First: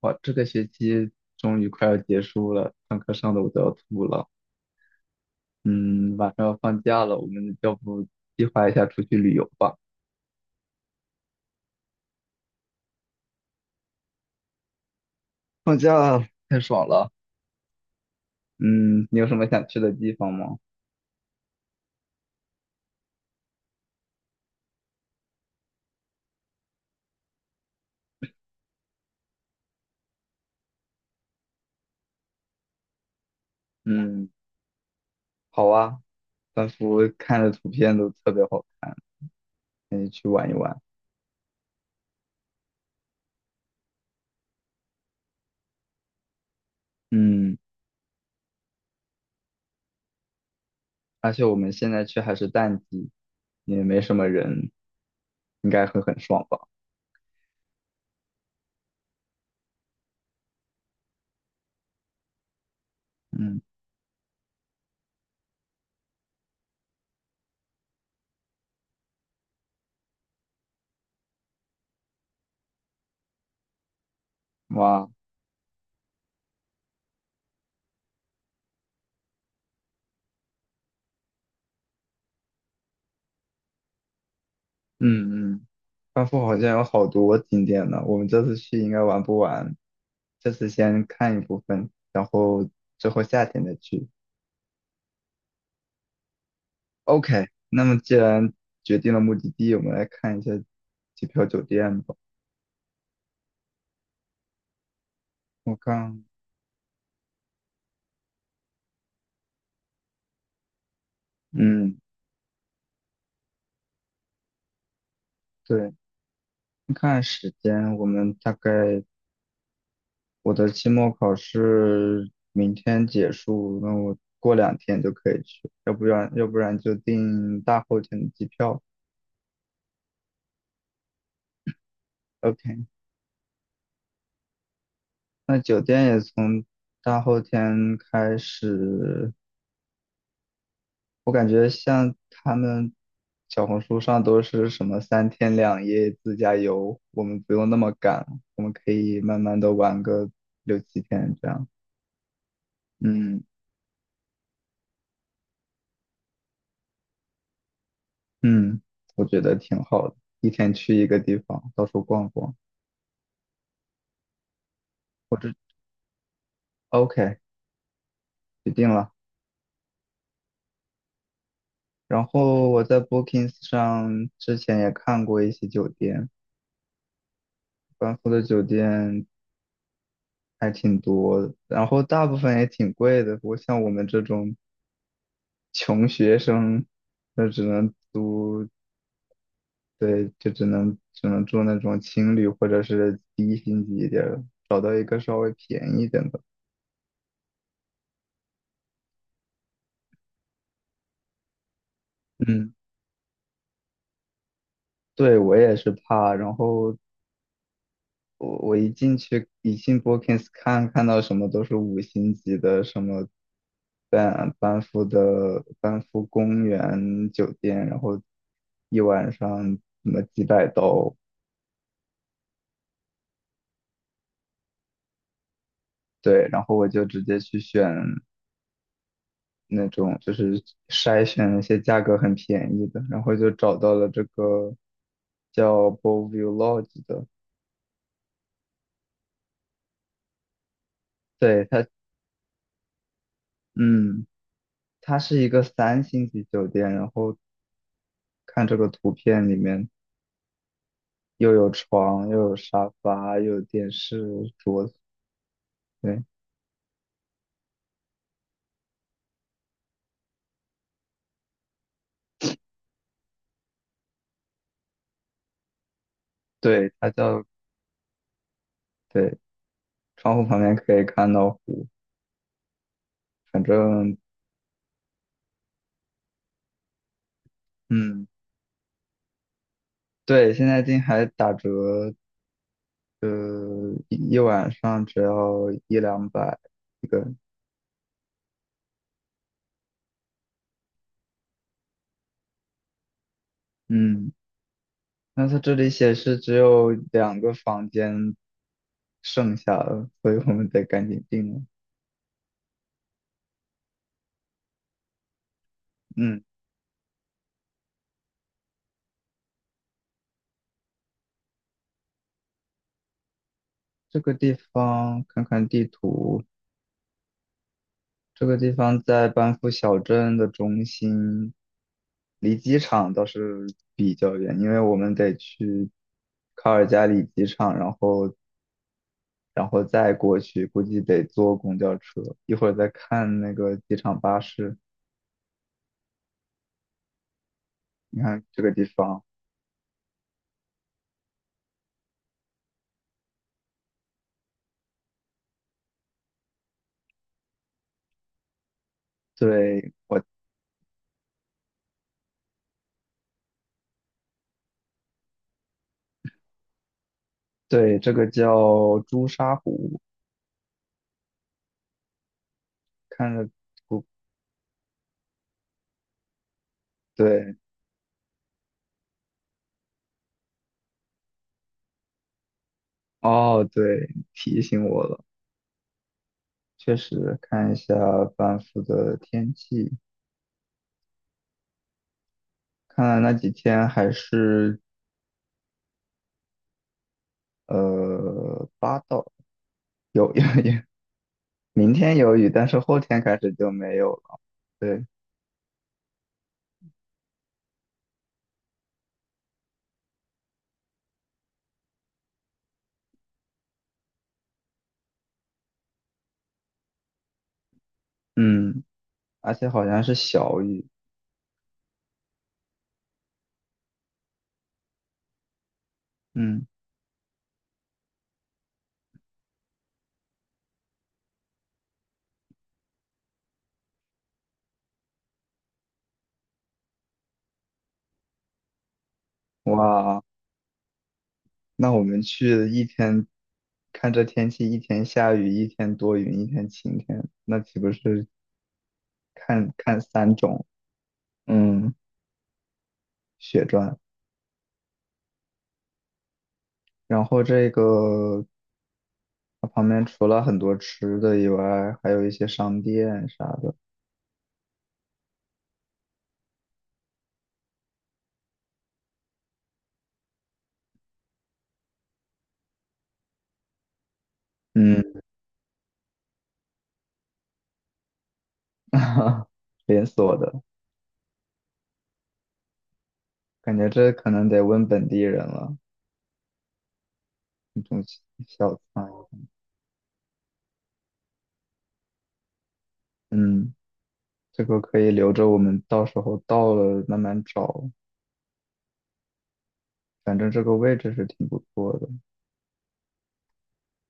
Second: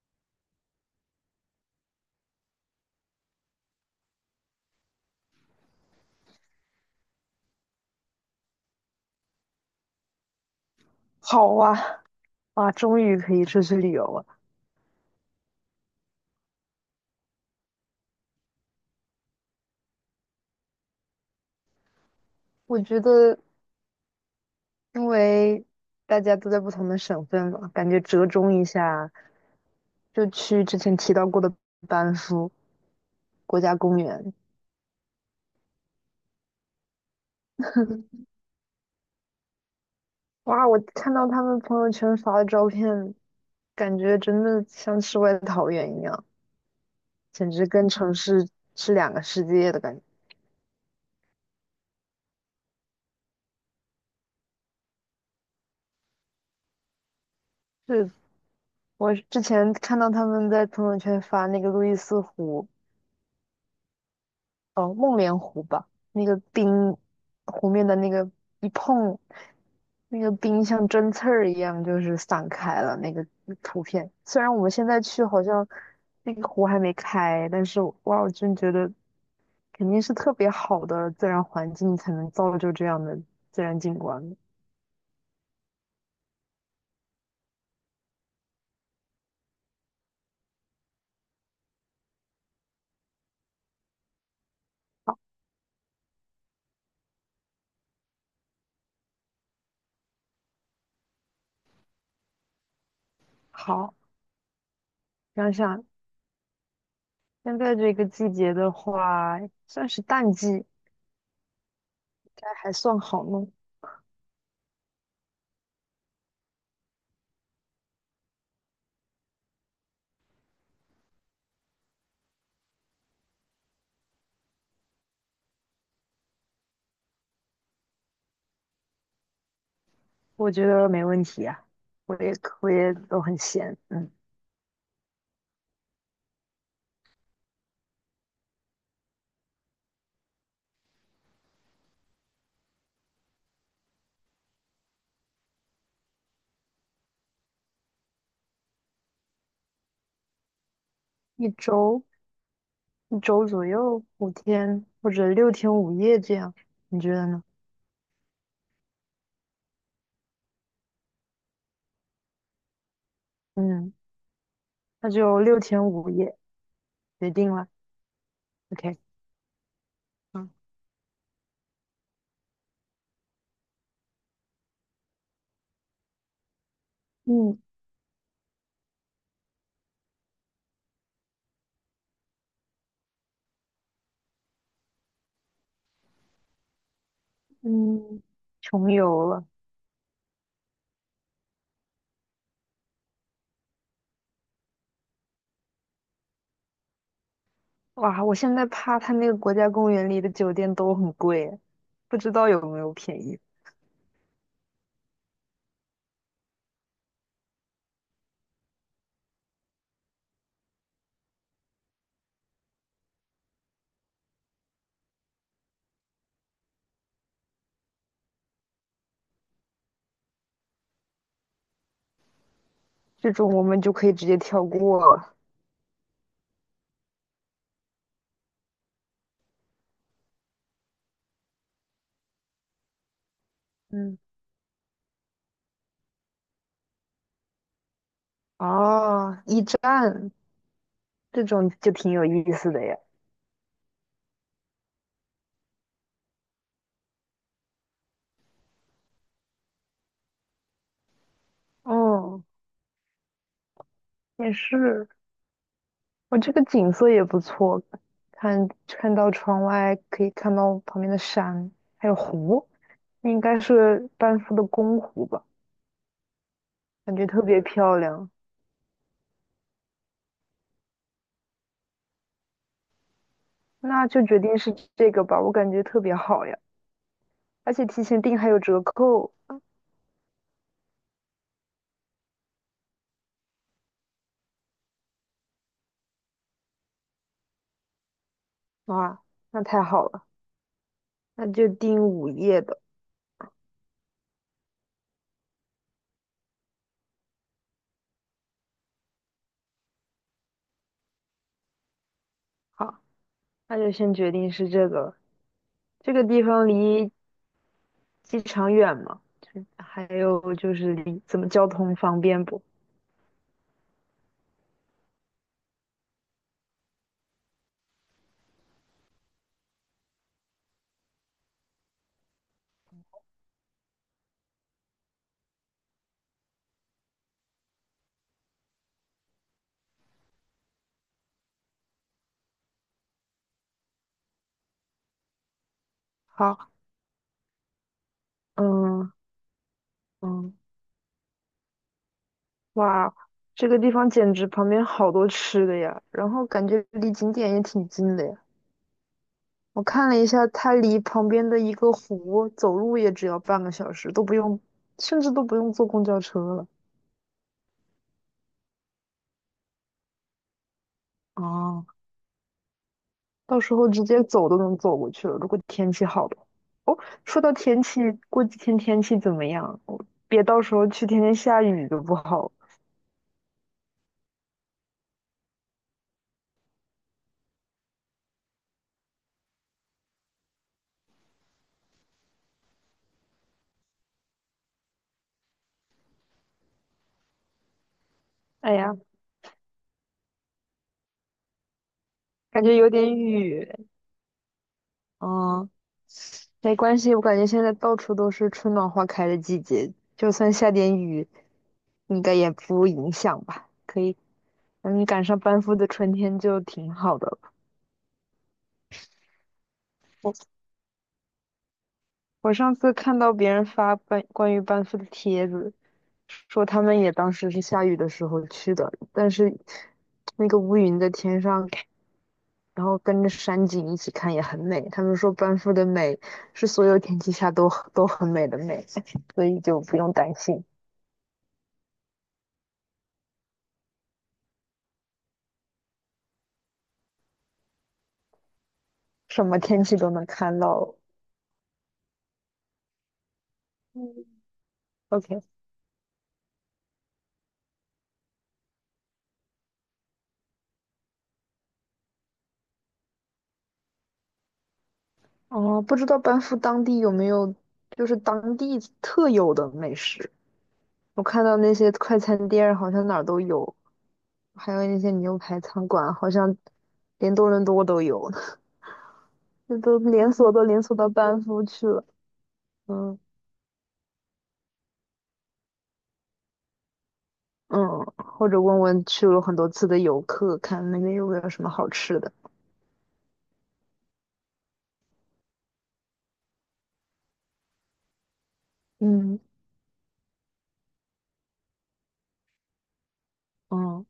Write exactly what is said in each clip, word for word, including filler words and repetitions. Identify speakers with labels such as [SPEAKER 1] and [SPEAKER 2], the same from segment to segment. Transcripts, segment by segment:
[SPEAKER 1] 哇，这个学期终于快要结束了，上课上的我都要吐了。嗯，马上要放假了，我们要不计划一下出去旅游吧？
[SPEAKER 2] 好啊，啊，终于可以出去旅游了。
[SPEAKER 1] 放假太爽了。嗯，你有什么想去的地方吗？
[SPEAKER 2] 我觉得，因为大家都在不同的省份嘛，感觉折中一下，就去之前提到过的班夫国家公
[SPEAKER 1] 嗯，
[SPEAKER 2] 园。
[SPEAKER 1] 好啊，仿佛看着图片都 特别好看，可以去玩一
[SPEAKER 2] 哇，我
[SPEAKER 1] 玩。
[SPEAKER 2] 看到他们朋友圈发的照片，感觉真的像世外桃源一样，简
[SPEAKER 1] 嗯，
[SPEAKER 2] 直跟城市是两个世界的感觉。
[SPEAKER 1] 而且我们现在去还是淡季，也没什么人，应该会很爽吧？
[SPEAKER 2] 是我之前看到他们在朋友圈发那个路易斯湖，
[SPEAKER 1] 嗯，
[SPEAKER 2] 哦，梦莲湖吧，那个冰湖面的那个一碰，那个冰像针刺儿一样，就是散开了那个图片。虽然我们现在
[SPEAKER 1] 哇，
[SPEAKER 2] 去好像那个湖还没开，但是哇，我真觉得肯定是特别好的自然环境才能造就这样的自然景观的
[SPEAKER 1] 嗯嗯。班夫好像有好多景点呢，我们这次去应该玩不完，这次先看一部分，然后之后夏天再去。OK，那么既然决定了目的地，我们来看一下机票、酒店吧。
[SPEAKER 2] 好，想
[SPEAKER 1] 我
[SPEAKER 2] 想
[SPEAKER 1] 看，
[SPEAKER 2] 现在这个季节的话，算是淡季，应
[SPEAKER 1] 嗯，
[SPEAKER 2] 该还算好弄，
[SPEAKER 1] 对，看时间，我们大概我的期末考试明天结束，那我过两天就可以去，要不然要不然就订大后天的机票。
[SPEAKER 2] 我觉得没问题啊。我也我
[SPEAKER 1] OK。
[SPEAKER 2] 也都很闲，嗯。
[SPEAKER 1] 那酒店也从大后天开始，我感觉像他们小红书上都是什么三天两夜自驾游，我们不用那么赶，我们可以慢慢的玩个六七天这
[SPEAKER 2] 一
[SPEAKER 1] 样。
[SPEAKER 2] 周
[SPEAKER 1] 嗯
[SPEAKER 2] 周左右五天或者六天五夜这样，你觉得呢？
[SPEAKER 1] 嗯，我觉得挺好的，一天去一个地方，到处逛逛。
[SPEAKER 2] 嗯，那
[SPEAKER 1] 我
[SPEAKER 2] 就
[SPEAKER 1] 这
[SPEAKER 2] 六天五夜决
[SPEAKER 1] OK
[SPEAKER 2] 定了。
[SPEAKER 1] 决定
[SPEAKER 2] OK，
[SPEAKER 1] 了。
[SPEAKER 2] 嗯
[SPEAKER 1] 然后我在 Bookings 上之前也看过一些酒店，
[SPEAKER 2] 嗯
[SPEAKER 1] 班夫的酒店还挺多的，然后大部分也挺贵的。不过像我们这种穷学生，那只能
[SPEAKER 2] 嗯，
[SPEAKER 1] 租，
[SPEAKER 2] 穷游了，
[SPEAKER 1] 对，就只能只能住那种青旅或者是低星级一点儿的，找到一个稍微便宜一点的。
[SPEAKER 2] 哇！我现在怕他那个国家公园里的酒店都很贵，不知道有
[SPEAKER 1] 嗯，
[SPEAKER 2] 没有便宜。
[SPEAKER 1] 对，我也是怕。然后我我一进去，一进 Bookings 看，看到什么都是五星级的，什么班班夫的班夫公园酒店，然后一晚上什么几百刀，
[SPEAKER 2] 这种我们就可以直接跳过了。
[SPEAKER 1] 对，然后我就直接去选那种，就是筛选那些价格很便宜的，然后就找到了
[SPEAKER 2] 嗯，
[SPEAKER 1] 这个叫 b o l l e v u e Lodge 的，
[SPEAKER 2] 哦，驿站这
[SPEAKER 1] 对
[SPEAKER 2] 种
[SPEAKER 1] 它，
[SPEAKER 2] 就挺有意思的呀。
[SPEAKER 1] 嗯，它是一个三星级酒店，然后看这个图片里面又有床，
[SPEAKER 2] 哦，
[SPEAKER 1] 又有沙发，又有电
[SPEAKER 2] 也
[SPEAKER 1] 视、桌子，
[SPEAKER 2] 是。
[SPEAKER 1] 对，
[SPEAKER 2] 我这个景色也不错，看看到窗外可以看到旁边的山，还有湖，那应该是班夫的公湖吧，
[SPEAKER 1] 对，它
[SPEAKER 2] 感觉特
[SPEAKER 1] 叫，
[SPEAKER 2] 别漂亮。
[SPEAKER 1] 对，窗户旁边可以看到湖，反
[SPEAKER 2] 那
[SPEAKER 1] 正，
[SPEAKER 2] 就决定是这个吧，我感觉特别好呀，而且提前
[SPEAKER 1] 嗯，
[SPEAKER 2] 订还有折扣，
[SPEAKER 1] 对，现在进还打折呃，一一晚上只要一两百一个人，
[SPEAKER 2] 哇，那太好了，那就订午夜的，
[SPEAKER 1] 嗯，那它这里显示只有两个房间剩下了，所以我们得赶紧定了。
[SPEAKER 2] 好，那就先决定是这个了，这个
[SPEAKER 1] 嗯，
[SPEAKER 2] 地方离机场远吗？就还有就是离怎么交通方便不？
[SPEAKER 1] 这个地方看看地图，这个地方在班夫小镇的中心，离机场倒是比较远，因为我们得去卡尔加里机场，然后然后再过去，估计得坐公交车。一会儿再看那个机场巴士。
[SPEAKER 2] 好，
[SPEAKER 1] 你看这个地
[SPEAKER 2] 嗯
[SPEAKER 1] 方，
[SPEAKER 2] 嗯。哇，这个地方简直旁边好多吃的呀，然后感觉离景点也挺近的呀。我
[SPEAKER 1] 对，
[SPEAKER 2] 看了
[SPEAKER 1] 我
[SPEAKER 2] 一下，它离旁边的一个湖走路也只要半个小时，都不用，甚至都不用坐公交车了。
[SPEAKER 1] 对这个叫朱砂湖，
[SPEAKER 2] 哦，
[SPEAKER 1] 看着
[SPEAKER 2] 到时候直
[SPEAKER 1] 不
[SPEAKER 2] 接走都能走过去了，如果天气好的话，哦，说到
[SPEAKER 1] 对，
[SPEAKER 2] 天气，过几天天气怎么样？我别到时候去天天下雨就不好，
[SPEAKER 1] 哦，对，提醒我了，确实看一下班夫的天气，看来那几天还是呃
[SPEAKER 2] 哎呀，
[SPEAKER 1] 八到有有有，明天有雨，
[SPEAKER 2] 感
[SPEAKER 1] 但
[SPEAKER 2] 觉
[SPEAKER 1] 是
[SPEAKER 2] 有
[SPEAKER 1] 后
[SPEAKER 2] 点
[SPEAKER 1] 天开始就
[SPEAKER 2] 雨。
[SPEAKER 1] 没有了，对，
[SPEAKER 2] 哦，没关系，我感觉现在到处都是春暖花开的季节，就算下点雨，应该也不影响吧？可以，嗯，赶上班夫的春天就挺好的了，
[SPEAKER 1] 嗯，而且好像是
[SPEAKER 2] 我
[SPEAKER 1] 小雨，
[SPEAKER 2] 我上次看到别人发班关于班夫的帖子，说
[SPEAKER 1] 嗯，
[SPEAKER 2] 他们也当时是下雨的时候去的，但是那个乌云在天上，然后跟着山景一起看也很美。他们说班夫的美是所有天气下都都很美的美，所以就不用
[SPEAKER 1] 哇。
[SPEAKER 2] 担心。
[SPEAKER 1] 那我们去一天，看这天气，一天下雨，一天多云，一天晴天，那岂不是
[SPEAKER 2] 什么
[SPEAKER 1] 看
[SPEAKER 2] 天气
[SPEAKER 1] 看
[SPEAKER 2] 都能
[SPEAKER 1] 三
[SPEAKER 2] 看
[SPEAKER 1] 种，
[SPEAKER 2] 到。
[SPEAKER 1] 嗯，血赚？
[SPEAKER 2] 嗯，OK，
[SPEAKER 1] 然后这个它旁边除了很多吃的以外，还有一些商店啥的，
[SPEAKER 2] 哦，不知道班夫当地有没有就是当地特有的美食？我看到那些快餐店儿好像哪儿都有，还有那些
[SPEAKER 1] 嗯，
[SPEAKER 2] 牛排餐馆，好像连多伦多都有，那都
[SPEAKER 1] 连
[SPEAKER 2] 连
[SPEAKER 1] 锁
[SPEAKER 2] 锁
[SPEAKER 1] 的，
[SPEAKER 2] 都连锁到班夫去了。嗯
[SPEAKER 1] 感觉这可能得问本地人了，
[SPEAKER 2] 嗯，
[SPEAKER 1] 那种
[SPEAKER 2] 或者
[SPEAKER 1] 小
[SPEAKER 2] 问问
[SPEAKER 1] 餐，
[SPEAKER 2] 去了很多次的游客，看那边有没有什么好吃的。
[SPEAKER 1] 嗯，这个可以留着我们到时候到了慢慢找，
[SPEAKER 2] 嗯
[SPEAKER 1] 反正这个位置是挺不错的。
[SPEAKER 2] 嗯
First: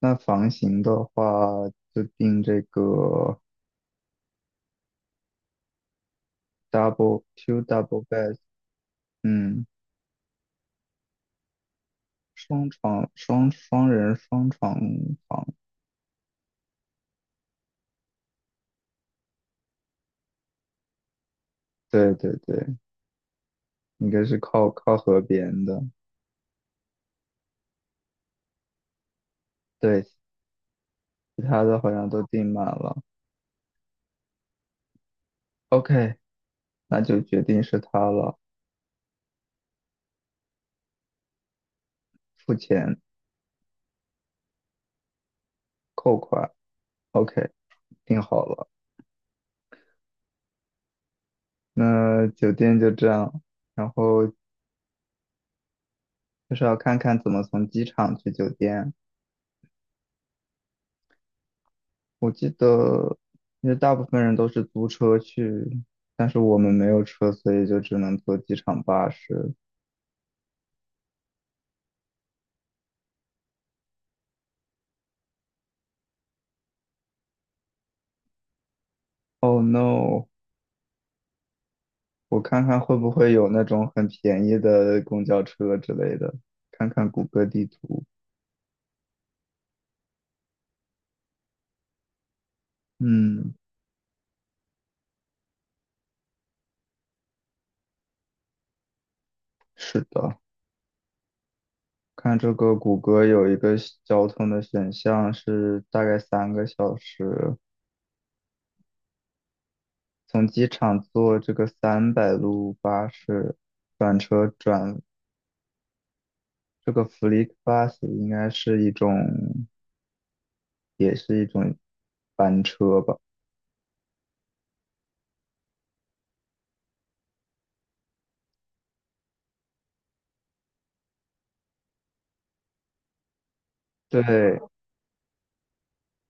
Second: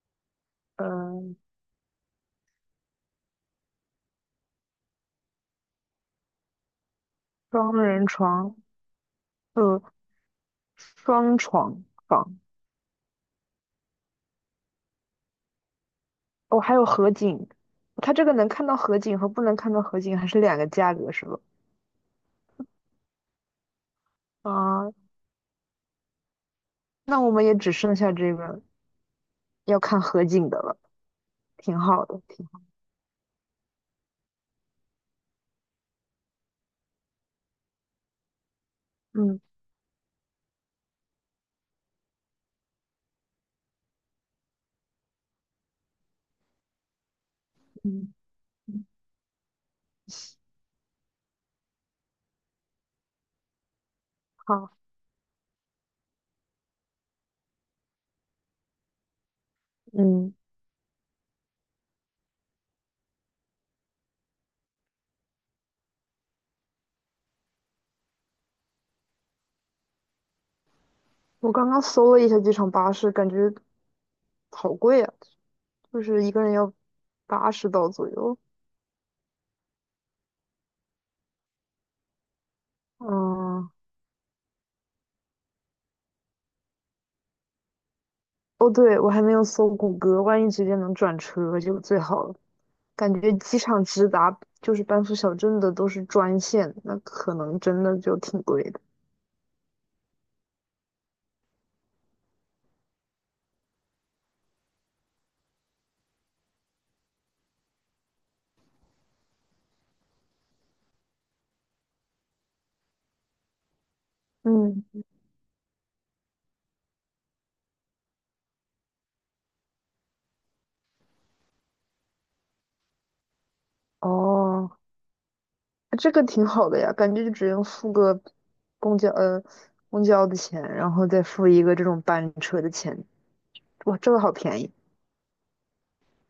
[SPEAKER 1] 那房型
[SPEAKER 2] 嗯，
[SPEAKER 1] 的话，
[SPEAKER 2] 呃
[SPEAKER 1] 就定这个 double two
[SPEAKER 2] 双
[SPEAKER 1] double
[SPEAKER 2] 人
[SPEAKER 1] bed，
[SPEAKER 2] 床，
[SPEAKER 1] 嗯，
[SPEAKER 2] 呃，双床房。
[SPEAKER 1] 双床双双人双床房，
[SPEAKER 2] 哦，还有河景，它这个能看到河景和不能看到河景还是两个价格是吧？
[SPEAKER 1] 对对对，应该是靠
[SPEAKER 2] 啊，
[SPEAKER 1] 靠河边的，
[SPEAKER 2] 那我们也只剩下这个要看
[SPEAKER 1] 对，
[SPEAKER 2] 河景的了，
[SPEAKER 1] 其他
[SPEAKER 2] 挺
[SPEAKER 1] 的好
[SPEAKER 2] 好
[SPEAKER 1] 像
[SPEAKER 2] 的，
[SPEAKER 1] 都
[SPEAKER 2] 挺
[SPEAKER 1] 订
[SPEAKER 2] 好。
[SPEAKER 1] 满了。OK，那就决定是他了，
[SPEAKER 2] 嗯
[SPEAKER 1] 付钱扣款。OK，
[SPEAKER 2] 嗯，
[SPEAKER 1] 定好了，
[SPEAKER 2] 嗯，
[SPEAKER 1] 那酒店就这样，然后
[SPEAKER 2] 好，
[SPEAKER 1] 就是要看看怎么从机场去酒店。
[SPEAKER 2] 嗯，
[SPEAKER 1] 我记得，因为大部分人都是租车去，但是我们没有车，所以就只能坐机场巴士。
[SPEAKER 2] 我刚刚搜了一下机场巴士，感觉好贵啊，就是一个人要八十刀左右。
[SPEAKER 1] 哦 no！我看看会不会有那
[SPEAKER 2] 嗯，
[SPEAKER 1] 种很便宜的公交车之类的，看看谷歌地图。
[SPEAKER 2] 哦，对，我还没有搜谷歌，万一直接能转车就最好了。感觉
[SPEAKER 1] 嗯，
[SPEAKER 2] 机场直达就是班夫小镇的都是专线，那可能真的就挺贵的。
[SPEAKER 1] 是的，看这个谷歌有一个选交通的选项是大概三个小时，从机场坐这个三百路巴士转车转
[SPEAKER 2] 嗯，
[SPEAKER 1] 这个 FlixBus 应该是一种。也是一种班车吧。
[SPEAKER 2] 哦，这个挺好的呀，感觉就只用付个公交呃公交的钱，然后再付一个这种班车的钱，哇，这个好便
[SPEAKER 1] 对，
[SPEAKER 2] 宜，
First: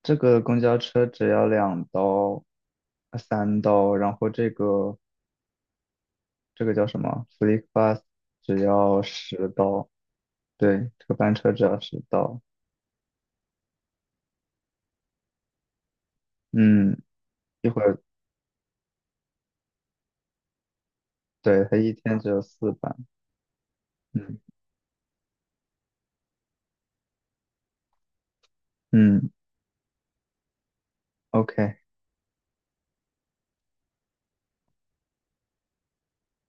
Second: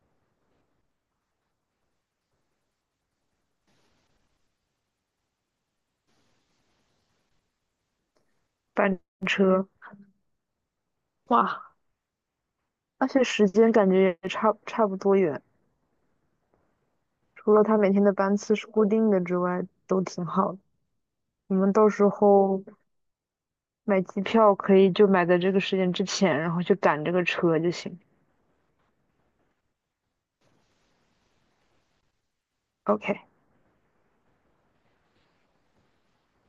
[SPEAKER 1] 这个公交车只要两刀、呃三刀，然后这个这个叫什么？FlixBus 只
[SPEAKER 2] 班
[SPEAKER 1] 要十
[SPEAKER 2] 车，
[SPEAKER 1] 刀。对，这个班车
[SPEAKER 2] 哇，
[SPEAKER 1] 只要十刀。
[SPEAKER 2] 而且时间感觉也差差不多远，
[SPEAKER 1] 嗯，
[SPEAKER 2] 除了
[SPEAKER 1] 一
[SPEAKER 2] 他
[SPEAKER 1] 会
[SPEAKER 2] 每
[SPEAKER 1] 儿，
[SPEAKER 2] 天的班次是固定的之外，都挺好的。你
[SPEAKER 1] 对，
[SPEAKER 2] 们
[SPEAKER 1] 它
[SPEAKER 2] 到
[SPEAKER 1] 一
[SPEAKER 2] 时
[SPEAKER 1] 天只有
[SPEAKER 2] 候
[SPEAKER 1] 四班。
[SPEAKER 2] 买机
[SPEAKER 1] 嗯
[SPEAKER 2] 票可以就买在这个时间之前，然后去赶这个车就行。
[SPEAKER 1] 嗯，OK。
[SPEAKER 2] OK